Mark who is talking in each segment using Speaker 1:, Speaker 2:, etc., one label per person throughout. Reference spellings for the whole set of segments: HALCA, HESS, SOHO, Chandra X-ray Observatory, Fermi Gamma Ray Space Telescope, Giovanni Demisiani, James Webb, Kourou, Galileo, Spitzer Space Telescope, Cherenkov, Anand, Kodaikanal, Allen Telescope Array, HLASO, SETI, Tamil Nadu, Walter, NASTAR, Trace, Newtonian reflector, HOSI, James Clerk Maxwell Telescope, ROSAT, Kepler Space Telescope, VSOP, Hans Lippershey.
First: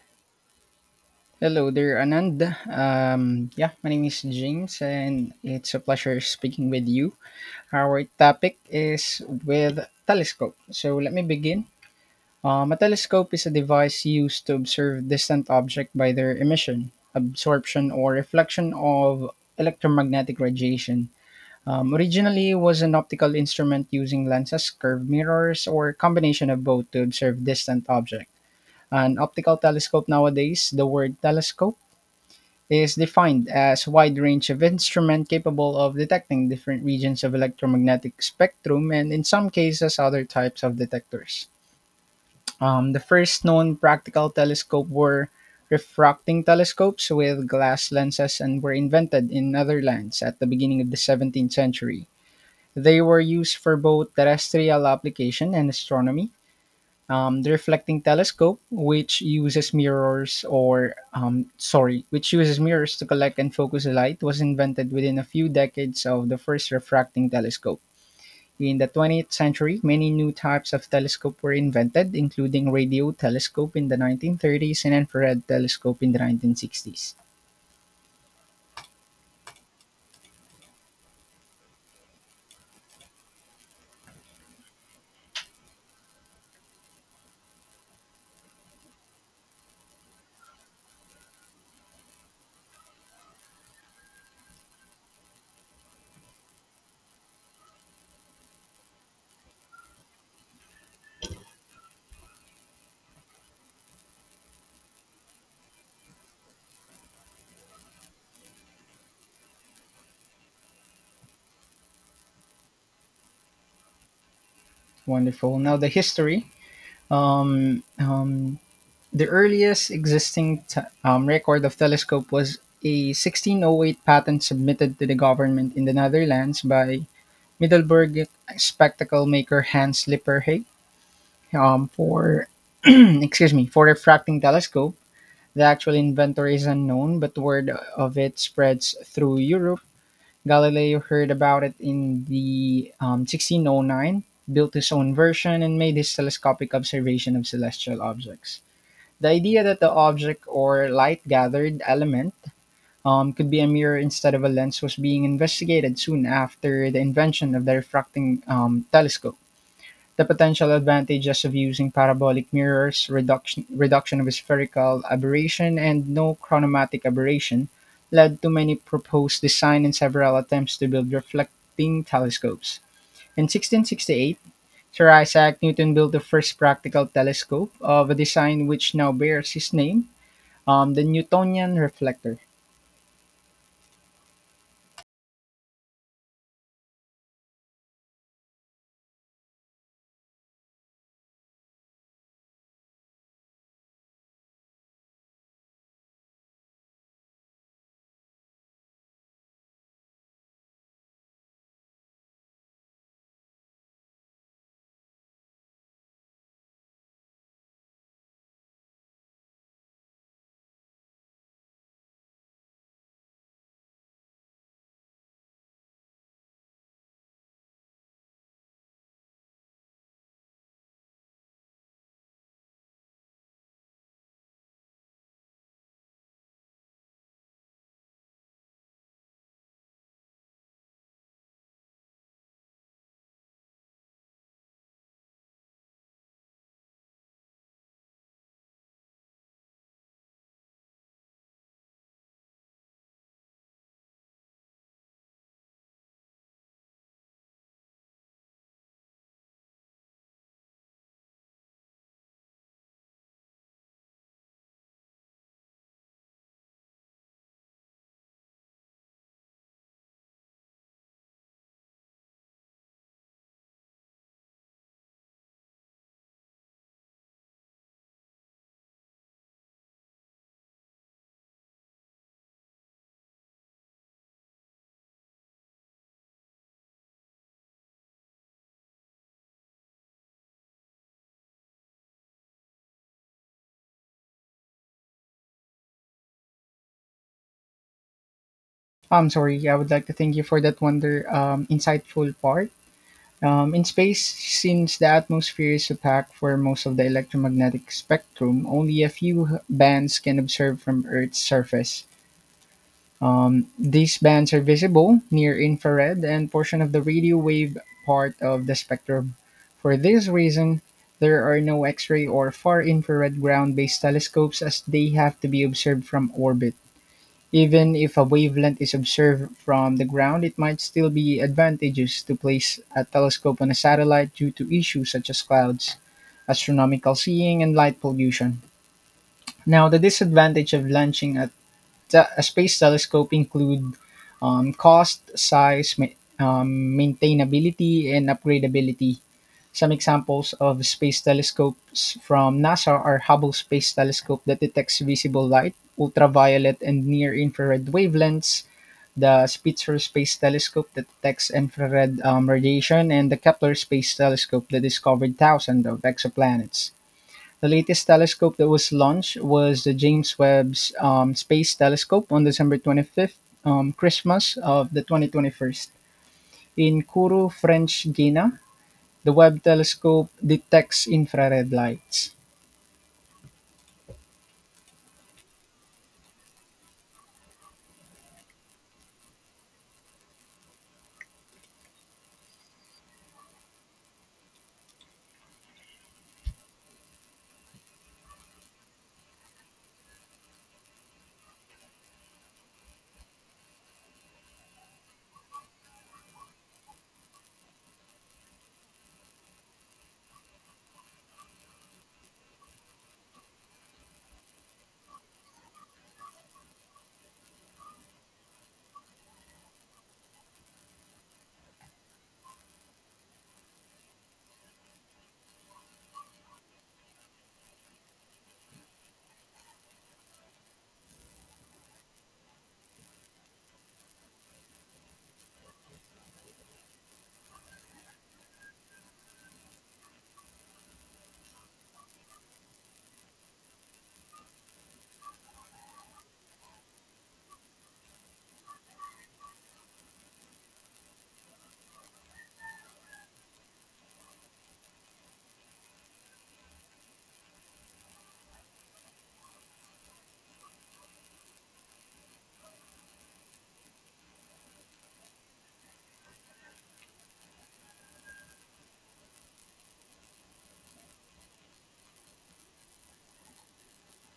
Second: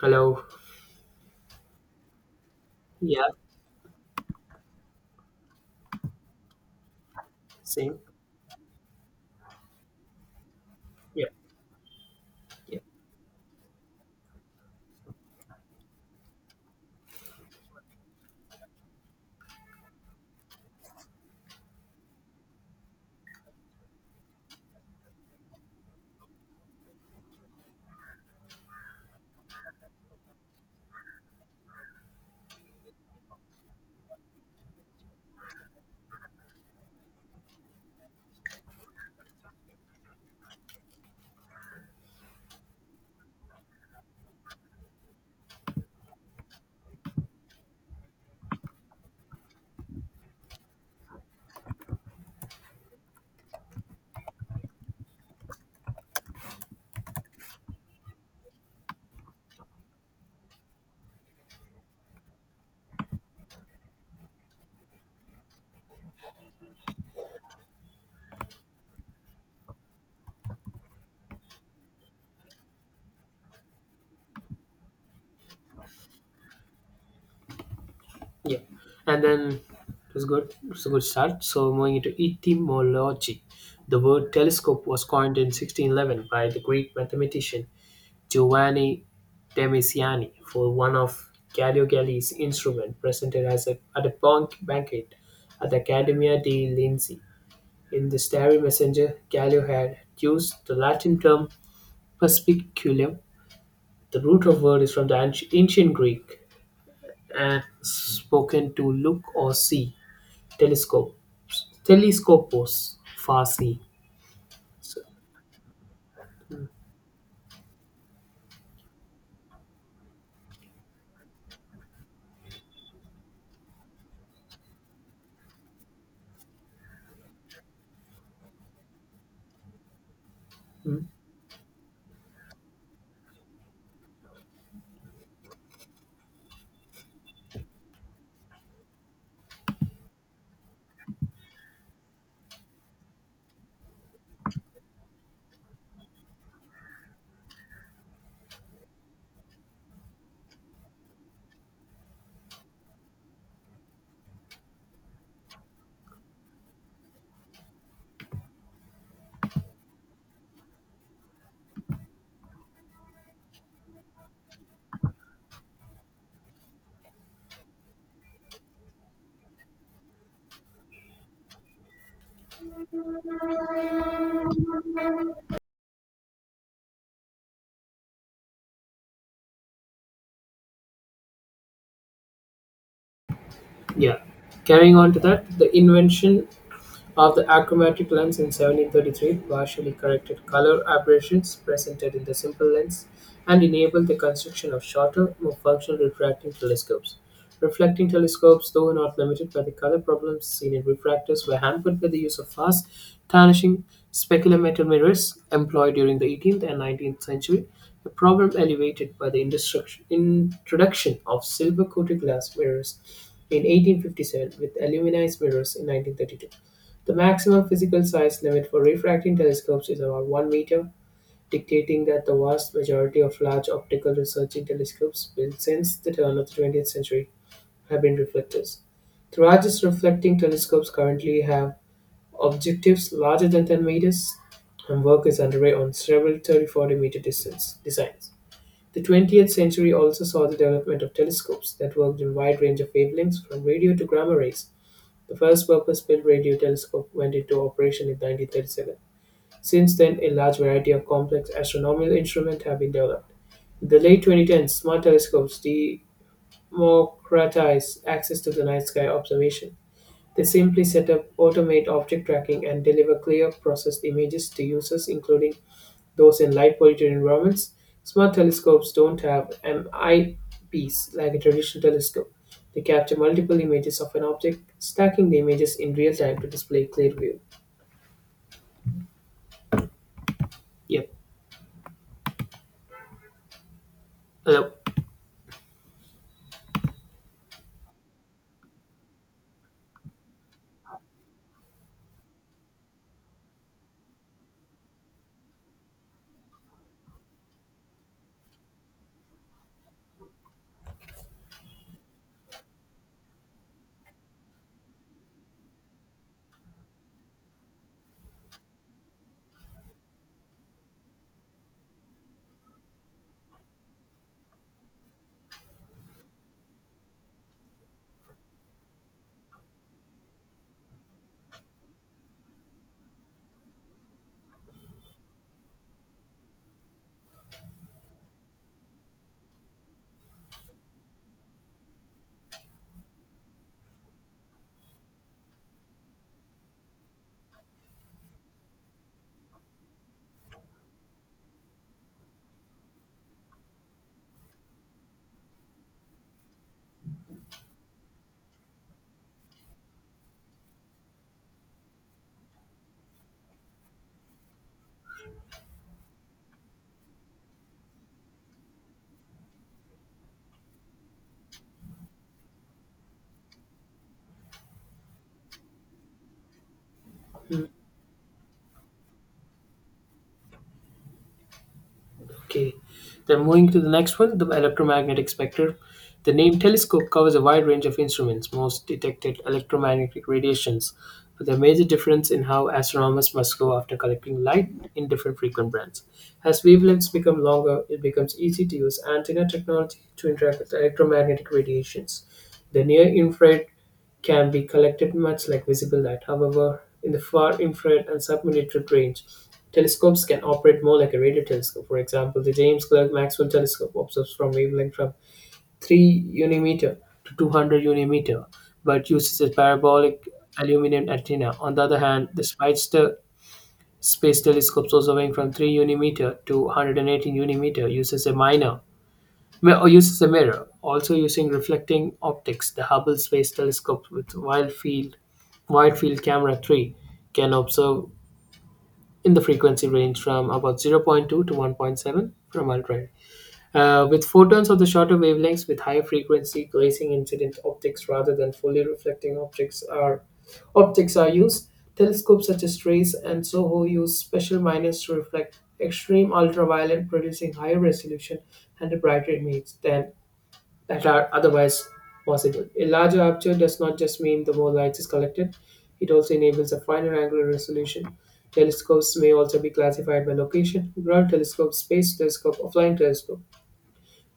Speaker 1: Hello.
Speaker 2: Hello there, Anand.
Speaker 1: Yeah,
Speaker 2: Yeah, my name is James, and it's a pleasure speaking with you. Our
Speaker 1: same.
Speaker 2: topic is with telescope. So let me
Speaker 1: Yeah,
Speaker 2: begin. A
Speaker 1: yeah,
Speaker 2: telescope is a device used to observe distant object by their emission, absorption, or reflection of electromagnetic radiation. Originally, was an optical instrument using lenses, curved mirrors, or a combination of both to observe distant object. An optical telescope nowadays, the word telescope is defined as wide range of instrument capable of detecting different regions of electromagnetic spectrum and in some cases other types of detectors. The first known practical telescope were refracting telescopes with glass lenses and were invented in Netherlands at the beginning of the 17th century. They were used for both terrestrial application and astronomy. The reflecting telescope, which uses mirrors which uses mirrors to collect and focus the light, was invented within a few decades of the first refracting telescope. In the 20th century, many new types of telescope were invented, including radio telescope in the 1930s and infrared telescope in the 1960s.
Speaker 1: yeah. And then it good. It's a good start. So moving into etymology, the word telescope was coined in 1611 by the Greek mathematician Giovanni Demisiani for one of Galileo Galilei's instruments presented as a, at a bank banquet at the Academia di Linzi. In the Starry Messenger, Galileo had used the Latin term perspiculum. The root of word is from the ancient Greek and spoken to look or see. Telescope. Telescopos, far see. So,
Speaker 2: Wonderful. Now the history. Um, um, The earliest existing record of telescope was a 1608 patent submitted to the government in the Netherlands by Middelburg spectacle maker Hans Lippershey,
Speaker 1: mm,
Speaker 2: for excuse me, for refracting telescope. The actual inventor is unknown, but word of it spreads through Europe. Galileo heard about it in the 1609, built his own version, and made his telescopic observation of celestial objects. The idea that the object or light gathered element could be a mirror instead of a lens was being investigated soon after the invention of the refracting telescope. The potential advantages of using parabolic mirrors, reduction of spherical aberration, and no chromatic aberration led to many proposed design and several attempts to build reflecting telescopes. In 1668, Sir Isaac Newton built the first practical telescope of a design which now bears his name, the Newtonian reflector.
Speaker 1: yeah. Carrying on to that, the invention of the achromatic lens in 1733 partially corrected color aberrations presented in the simple lens and enabled the construction of shorter, more functional refracting telescopes. Reflecting telescopes, though not limited by the color problems seen in refractors, were hampered by the use of fast, tarnishing speculometer mirrors employed during the 18th and 19th century, a problem elevated by the introduction of silver coated glass mirrors in 1857 with aluminized mirrors in 1932. The maximum physical size limit for refracting telescopes is about 1 meter, dictating that the vast majority of large optical searching telescopes built since the turn of the 20th century have been reflectors. The largest reflecting telescopes currently have objectives larger than 10 meters, and work is underway on several 30 40-meter distance designs. The 20th century also saw the development of telescopes that worked in wide range of wavelengths from radio to gamma rays. The first purpose-built radio telescope went into operation in 1937. Since then, a large variety of complex astronomical instruments have been developed. In the late 2010s, smart telescopes democratized access to the night sky observation. They simply set up, automate object tracking, and deliver clear, processed images to users, including those in light polluted environments. Smart telescopes don't have an eyepiece like a traditional telescope. They capture multiple images of an object, stacking the images in real time to display clear view. Yep. Uh,
Speaker 2: I'm sorry, I would like to thank you for that wonder insightful part. In space, since the atmosphere is opaque for most of the electromagnetic spectrum, only a few bands can observe from Earth's surface. These bands are visible, near infrared, and portion of the radio wave part of the spectrum. For this reason, there are no X ray or far infrared ground based telescopes as they have to be observed from orbit. Even if a wavelength is observed from the ground, it might still be advantageous to place a telescope on a satellite due to issues such as clouds, astronomical seeing, and light pollution. Now, the disadvantage of launching a space telescope include cost, size, maintainability, and upgradability. Some examples of space telescopes from NASA are Hubble Space Telescope that detects visible light, ultraviolet, and near infrared wavelengths, the Spitzer Space Telescope that detects infrared radiation, and the Kepler Space Telescope that discovered thousands of exoplanets. The latest telescope that was launched was the James Webb's Space Telescope on December 25th, Christmas of the 2021. In Kourou, French Guiana, the Webb telescope detects infrared lights.
Speaker 1: Okay. Then moving to the next one, the electromagnetic spectrum. The name telescope covers a wide range of instruments, most detected electromagnetic radiations, with a major difference in how astronomers must go after collecting light in different frequent bands. As wavelengths become longer, it becomes easy to use antenna technology to interact with electromagnetic radiations. The near infrared can be collected much like visible light. However, in the far infrared and submillimeter range, telescopes can operate more like a radio telescope. For example, the James Clerk Maxwell Telescope observes from wavelength from 3 unimeter to 200 unimeter, but uses a parabolic aluminum antenna. On the other hand, the Speidster Space Telescope, also weighing from 3 unimeter to 118 unimeter, uses a minor or uses a mirror. Also using reflecting optics, the Hubble Space Telescope with wide field camera 3 can observe in the frequency range from about zero point 0.2 to 1.7 from ultraviolet. With photons of the shorter wavelengths with higher frequency, glazing incident optics rather than fully reflecting optics are used. Telescopes such as Trace and SOHO use special miners to reflect extreme ultraviolet, producing higher resolution and a brighter image than that are otherwise possible. A larger aperture does not just mean the more light is collected, it also enables a finer angular resolution. Telescopes may also be classified by location ground telescope, space telescope, or flying telescope.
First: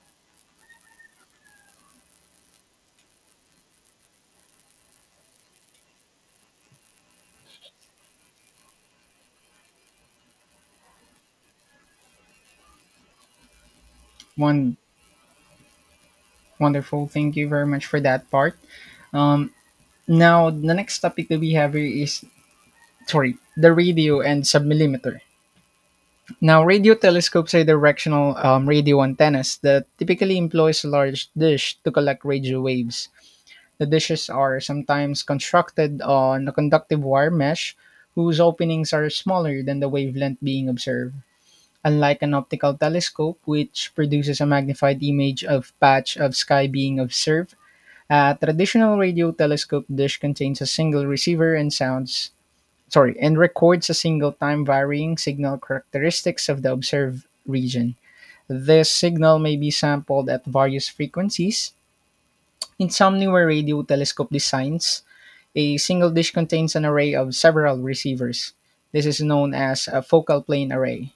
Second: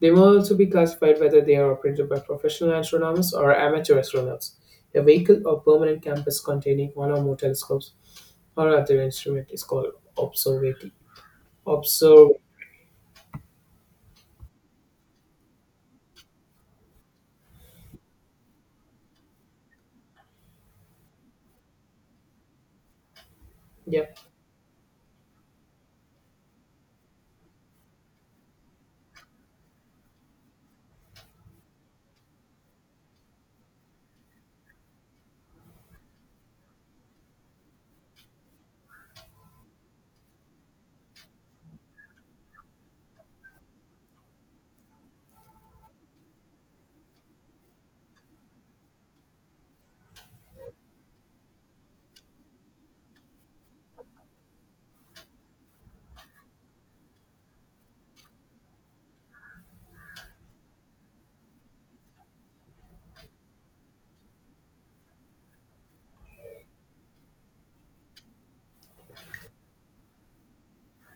Speaker 1: They may also be classified whether they are operated by professional astronomers or amateur astronauts. A vehicle or permanent campus containing one or more telescopes or other instrument is called observati. Observ.
Speaker 2: One wonderful. Thank you very much for that part. Um, Now the next topic that we have here is, sorry, the
Speaker 1: Yeah.
Speaker 2: radio and submillimeter. Now, radio telescopes are directional radio antennas that typically employs a large dish to collect radio waves. The dishes are sometimes constructed on a conductive wire mesh whose openings are smaller than the wavelength being observed. Unlike an optical telescope, which produces a magnified image of patch of sky being observed, a traditional radio telescope dish contains a single receiver and and records a single time varying signal characteristics of the observed region. This signal may be sampled at various frequencies. In some newer radio telescope designs, a single dish contains an array of several receivers. This is known as a focal plane array.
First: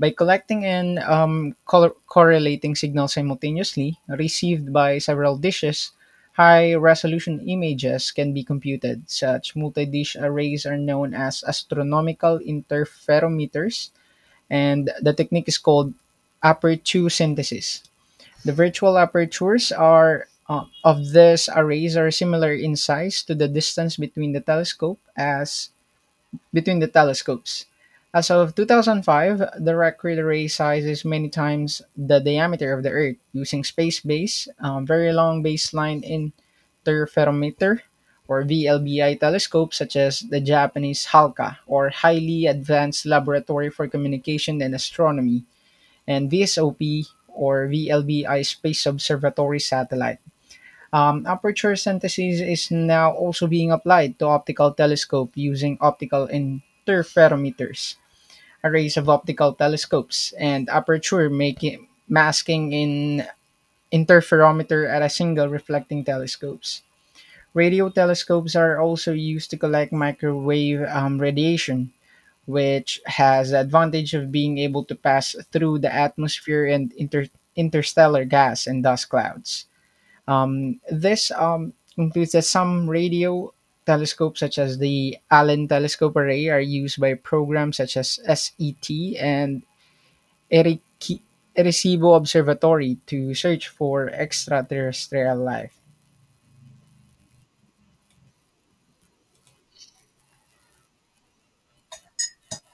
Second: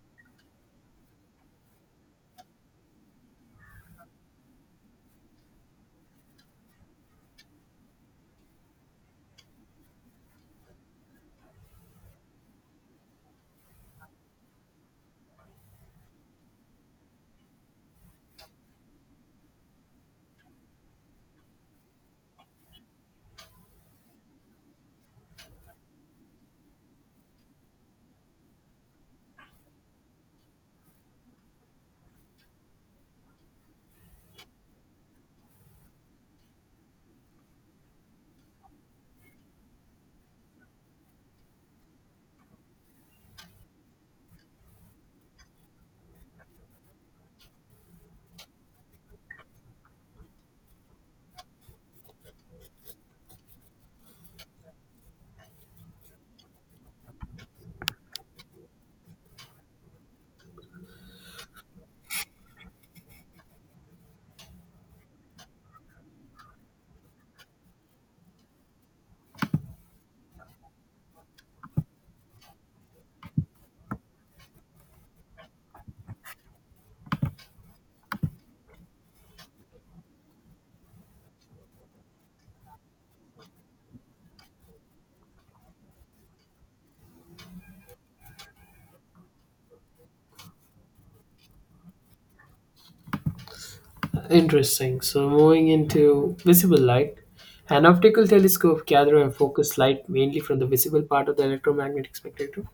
Speaker 2: By collecting and correlating signals simultaneously received by several dishes, high resolution images can be computed. Such multi dish arrays are known as astronomical interferometers, and the technique is called aperture synthesis. The virtual apertures are of these arrays are similar in size to the distance between the telescope as between the telescopes. As of 2005, the record array size is many times the diameter of the Earth using space based, very long baseline interferometer or VLBI telescopes such as the Japanese HALCA, or Highly Advanced Laboratory for Communication and Astronomy, and VSOP, or VLBI Space Observatory Satellite. Aperture synthesis is now also being applied to optical telescope using optical interferometers, arrays of optical telescopes, and aperture making masking in interferometer at a single reflecting telescopes. Radio telescopes are also used to collect microwave radiation, which has the advantage of being able to pass through the atmosphere and interstellar gas and dust clouds. This includes that some radio telescopes, such as the Allen Telescope Array, are used by programs such as SET and Eriki- Arecibo Observatory to search for
Speaker 1: Interesting. So,
Speaker 2: extraterrestrial
Speaker 1: moving
Speaker 2: life.
Speaker 1: into visible light, an optical telescope gather and focus light mainly from the visible part of the electromagnetic spectrum.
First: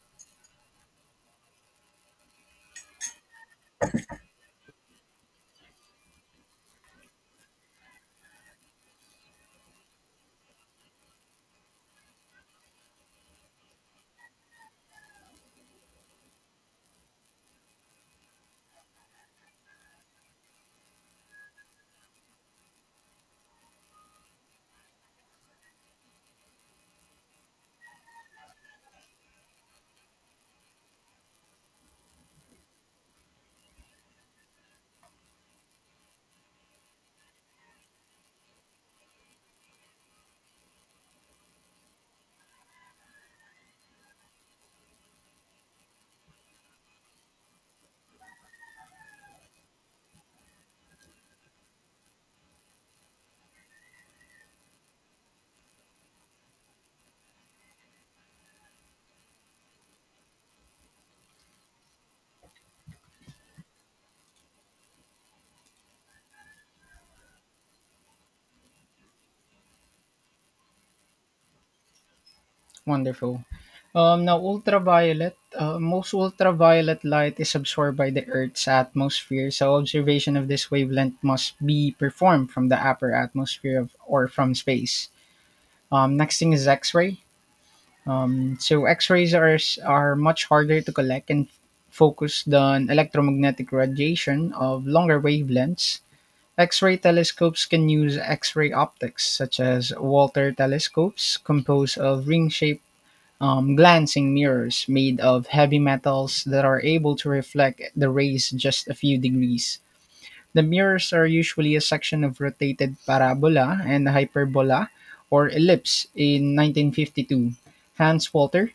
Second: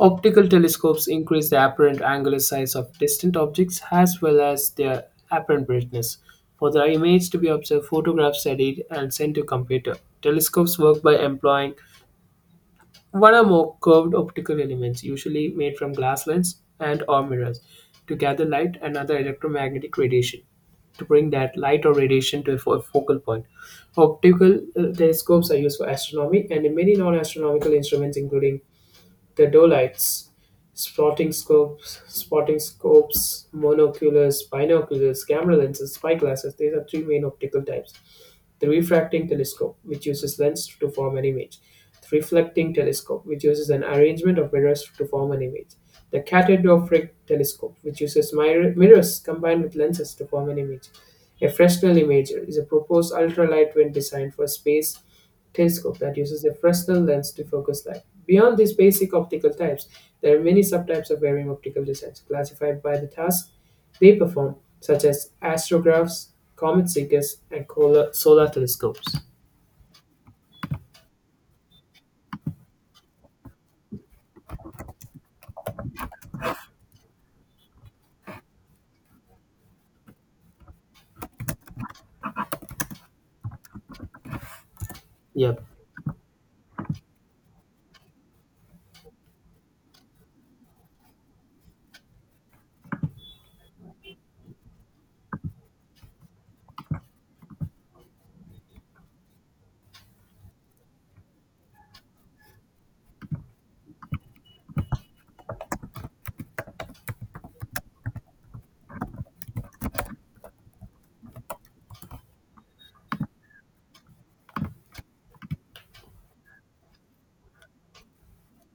Speaker 1: Optical telescopes increase the apparent angular size of distant objects as well as their apparent brightness. For the image to be observed, photographs are read and sent to computer. Telescopes work by employing what are more curved optical elements, usually made from glass lens and or mirrors, to gather light and other electromagnetic radiation, to bring that light or radiation to a focal point. Optical telescopes are used for astronomy and in many non-astronomical instruments, including the dolites, spotting scopes, monoculars, binoculars, camera lenses, spyglasses. These are three main optical types. The refracting telescope, which uses lens to form an image. The reflecting telescope, which uses an arrangement of mirrors to form an image. The catadioptric telescope, which uses mirrors combined with lenses to form an image. A Fresnel imager is a proposed ultralight wind designed for space telescope that uses a Fresnel lens to focus light. Beyond these basic optical types, there are many subtypes of varying optical designs classified by the task they perform, such as astrographs, comet seekers, and solar telescopes.
Speaker 2: Wonderful. Now, ultraviolet. Most ultraviolet light is absorbed by the Earth's atmosphere, so observation of this wavelength must be performed from the upper atmosphere of, or from space.
Speaker 1: Yep.
Speaker 2: Next thing is X-ray. So X-rays are much harder to collect and focus than electromagnetic radiation of longer wavelengths. X-ray telescopes can use X-ray optics, such as Walter telescopes, composed of ring-shaped glancing mirrors made of heavy metals that are able to reflect the rays just a few degrees. The mirrors are usually a section of rotated parabola and hyperbola or ellipse. In 1952, Hans Walter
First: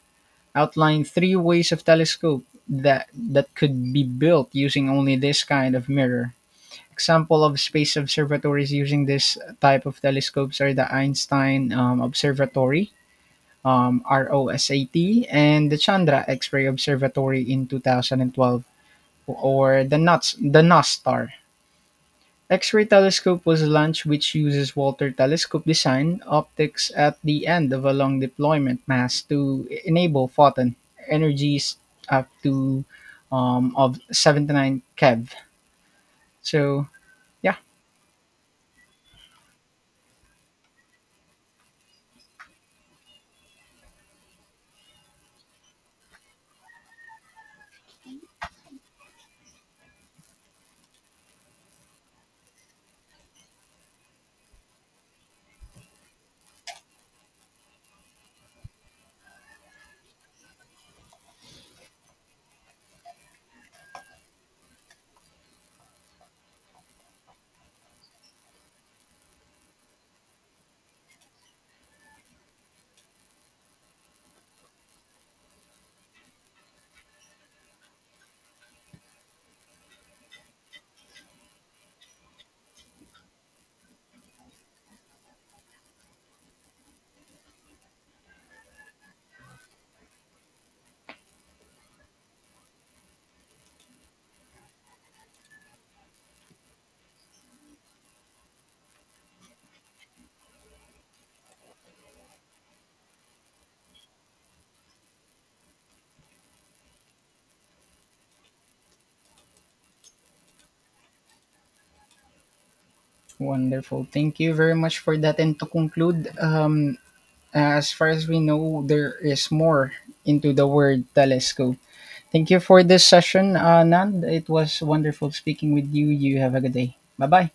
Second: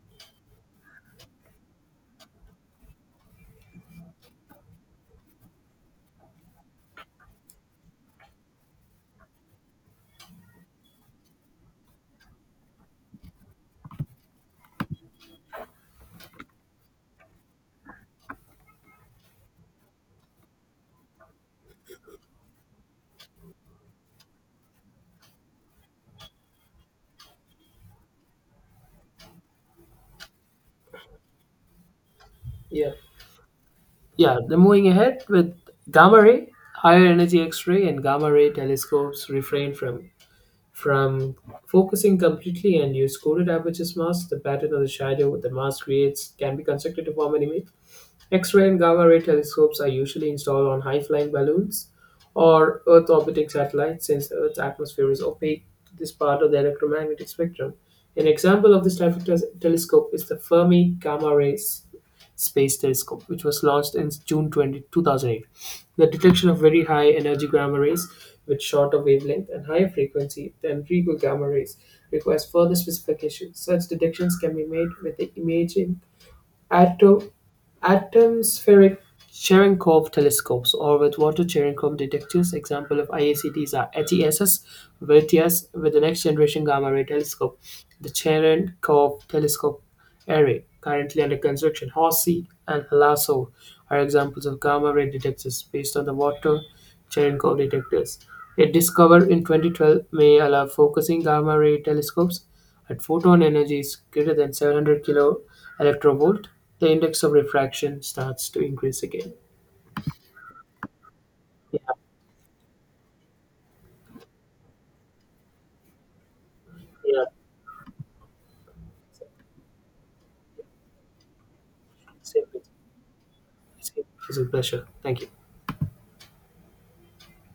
Speaker 2: outlined three ways of telescope that could be built using only this kind of mirror. Example of space observatories using this type of telescopes are the Einstein Observatory, ROSAT, and the Chandra X-ray Observatory. In 2012, or the NUTS, the NASTAR X-ray telescope was launched, which uses Walter telescope design optics at the end of a long deployment mast to enable photon energies up to
Speaker 1: Yeah.
Speaker 2: of
Speaker 1: Yeah, then
Speaker 2: 79
Speaker 1: moving ahead
Speaker 2: keV.
Speaker 1: with gamma ray,
Speaker 2: So
Speaker 1: higher energy
Speaker 2: yeah,
Speaker 1: X-ray and gamma ray telescopes refrain from focusing completely and use coded aperture masks. The pattern of the shadow the mask creates can be constructed to form an image. X-ray and gamma-ray telescopes are usually installed on high-flying balloons or Earth-orbiting satellites since Earth's atmosphere is opaque to this part of the electromagnetic spectrum. An example of this type of telescope is the Fermi Gamma Ray Space Telescope, which was launched in June 20, 2008. The detection of very high energy gamma rays with shorter wavelength and higher frequency than regular gamma rays requires further specification. Such detections can be made with the imaging Atmospheric Cherenkov telescopes or with water Cherenkov detectors. Example of IACTs are HESS, VERTIAS with the next generation gamma ray telescope, the Cherenkov telescope array currently under construction. HOSI and HLASO are examples of gamma ray detectors based on the water Cherenkov detectors. It discovered in 2012 may allow focusing gamma ray telescopes at photon energies greater than 700 kilo electrovolt, the index of refraction starts to increase again. Yeah,
Speaker 2: wonderful. Thank you very much for that. And to conclude,
Speaker 1: yeah,
Speaker 2: as far as we know, there is more into the word telescope.
Speaker 1: same
Speaker 2: Thank you
Speaker 1: with
Speaker 2: for this session,
Speaker 1: same
Speaker 2: Nand.
Speaker 1: It's a
Speaker 2: It was
Speaker 1: pleasure. Thank you.
Speaker 2: wonderful speaking with you. You have a good day. Bye bye.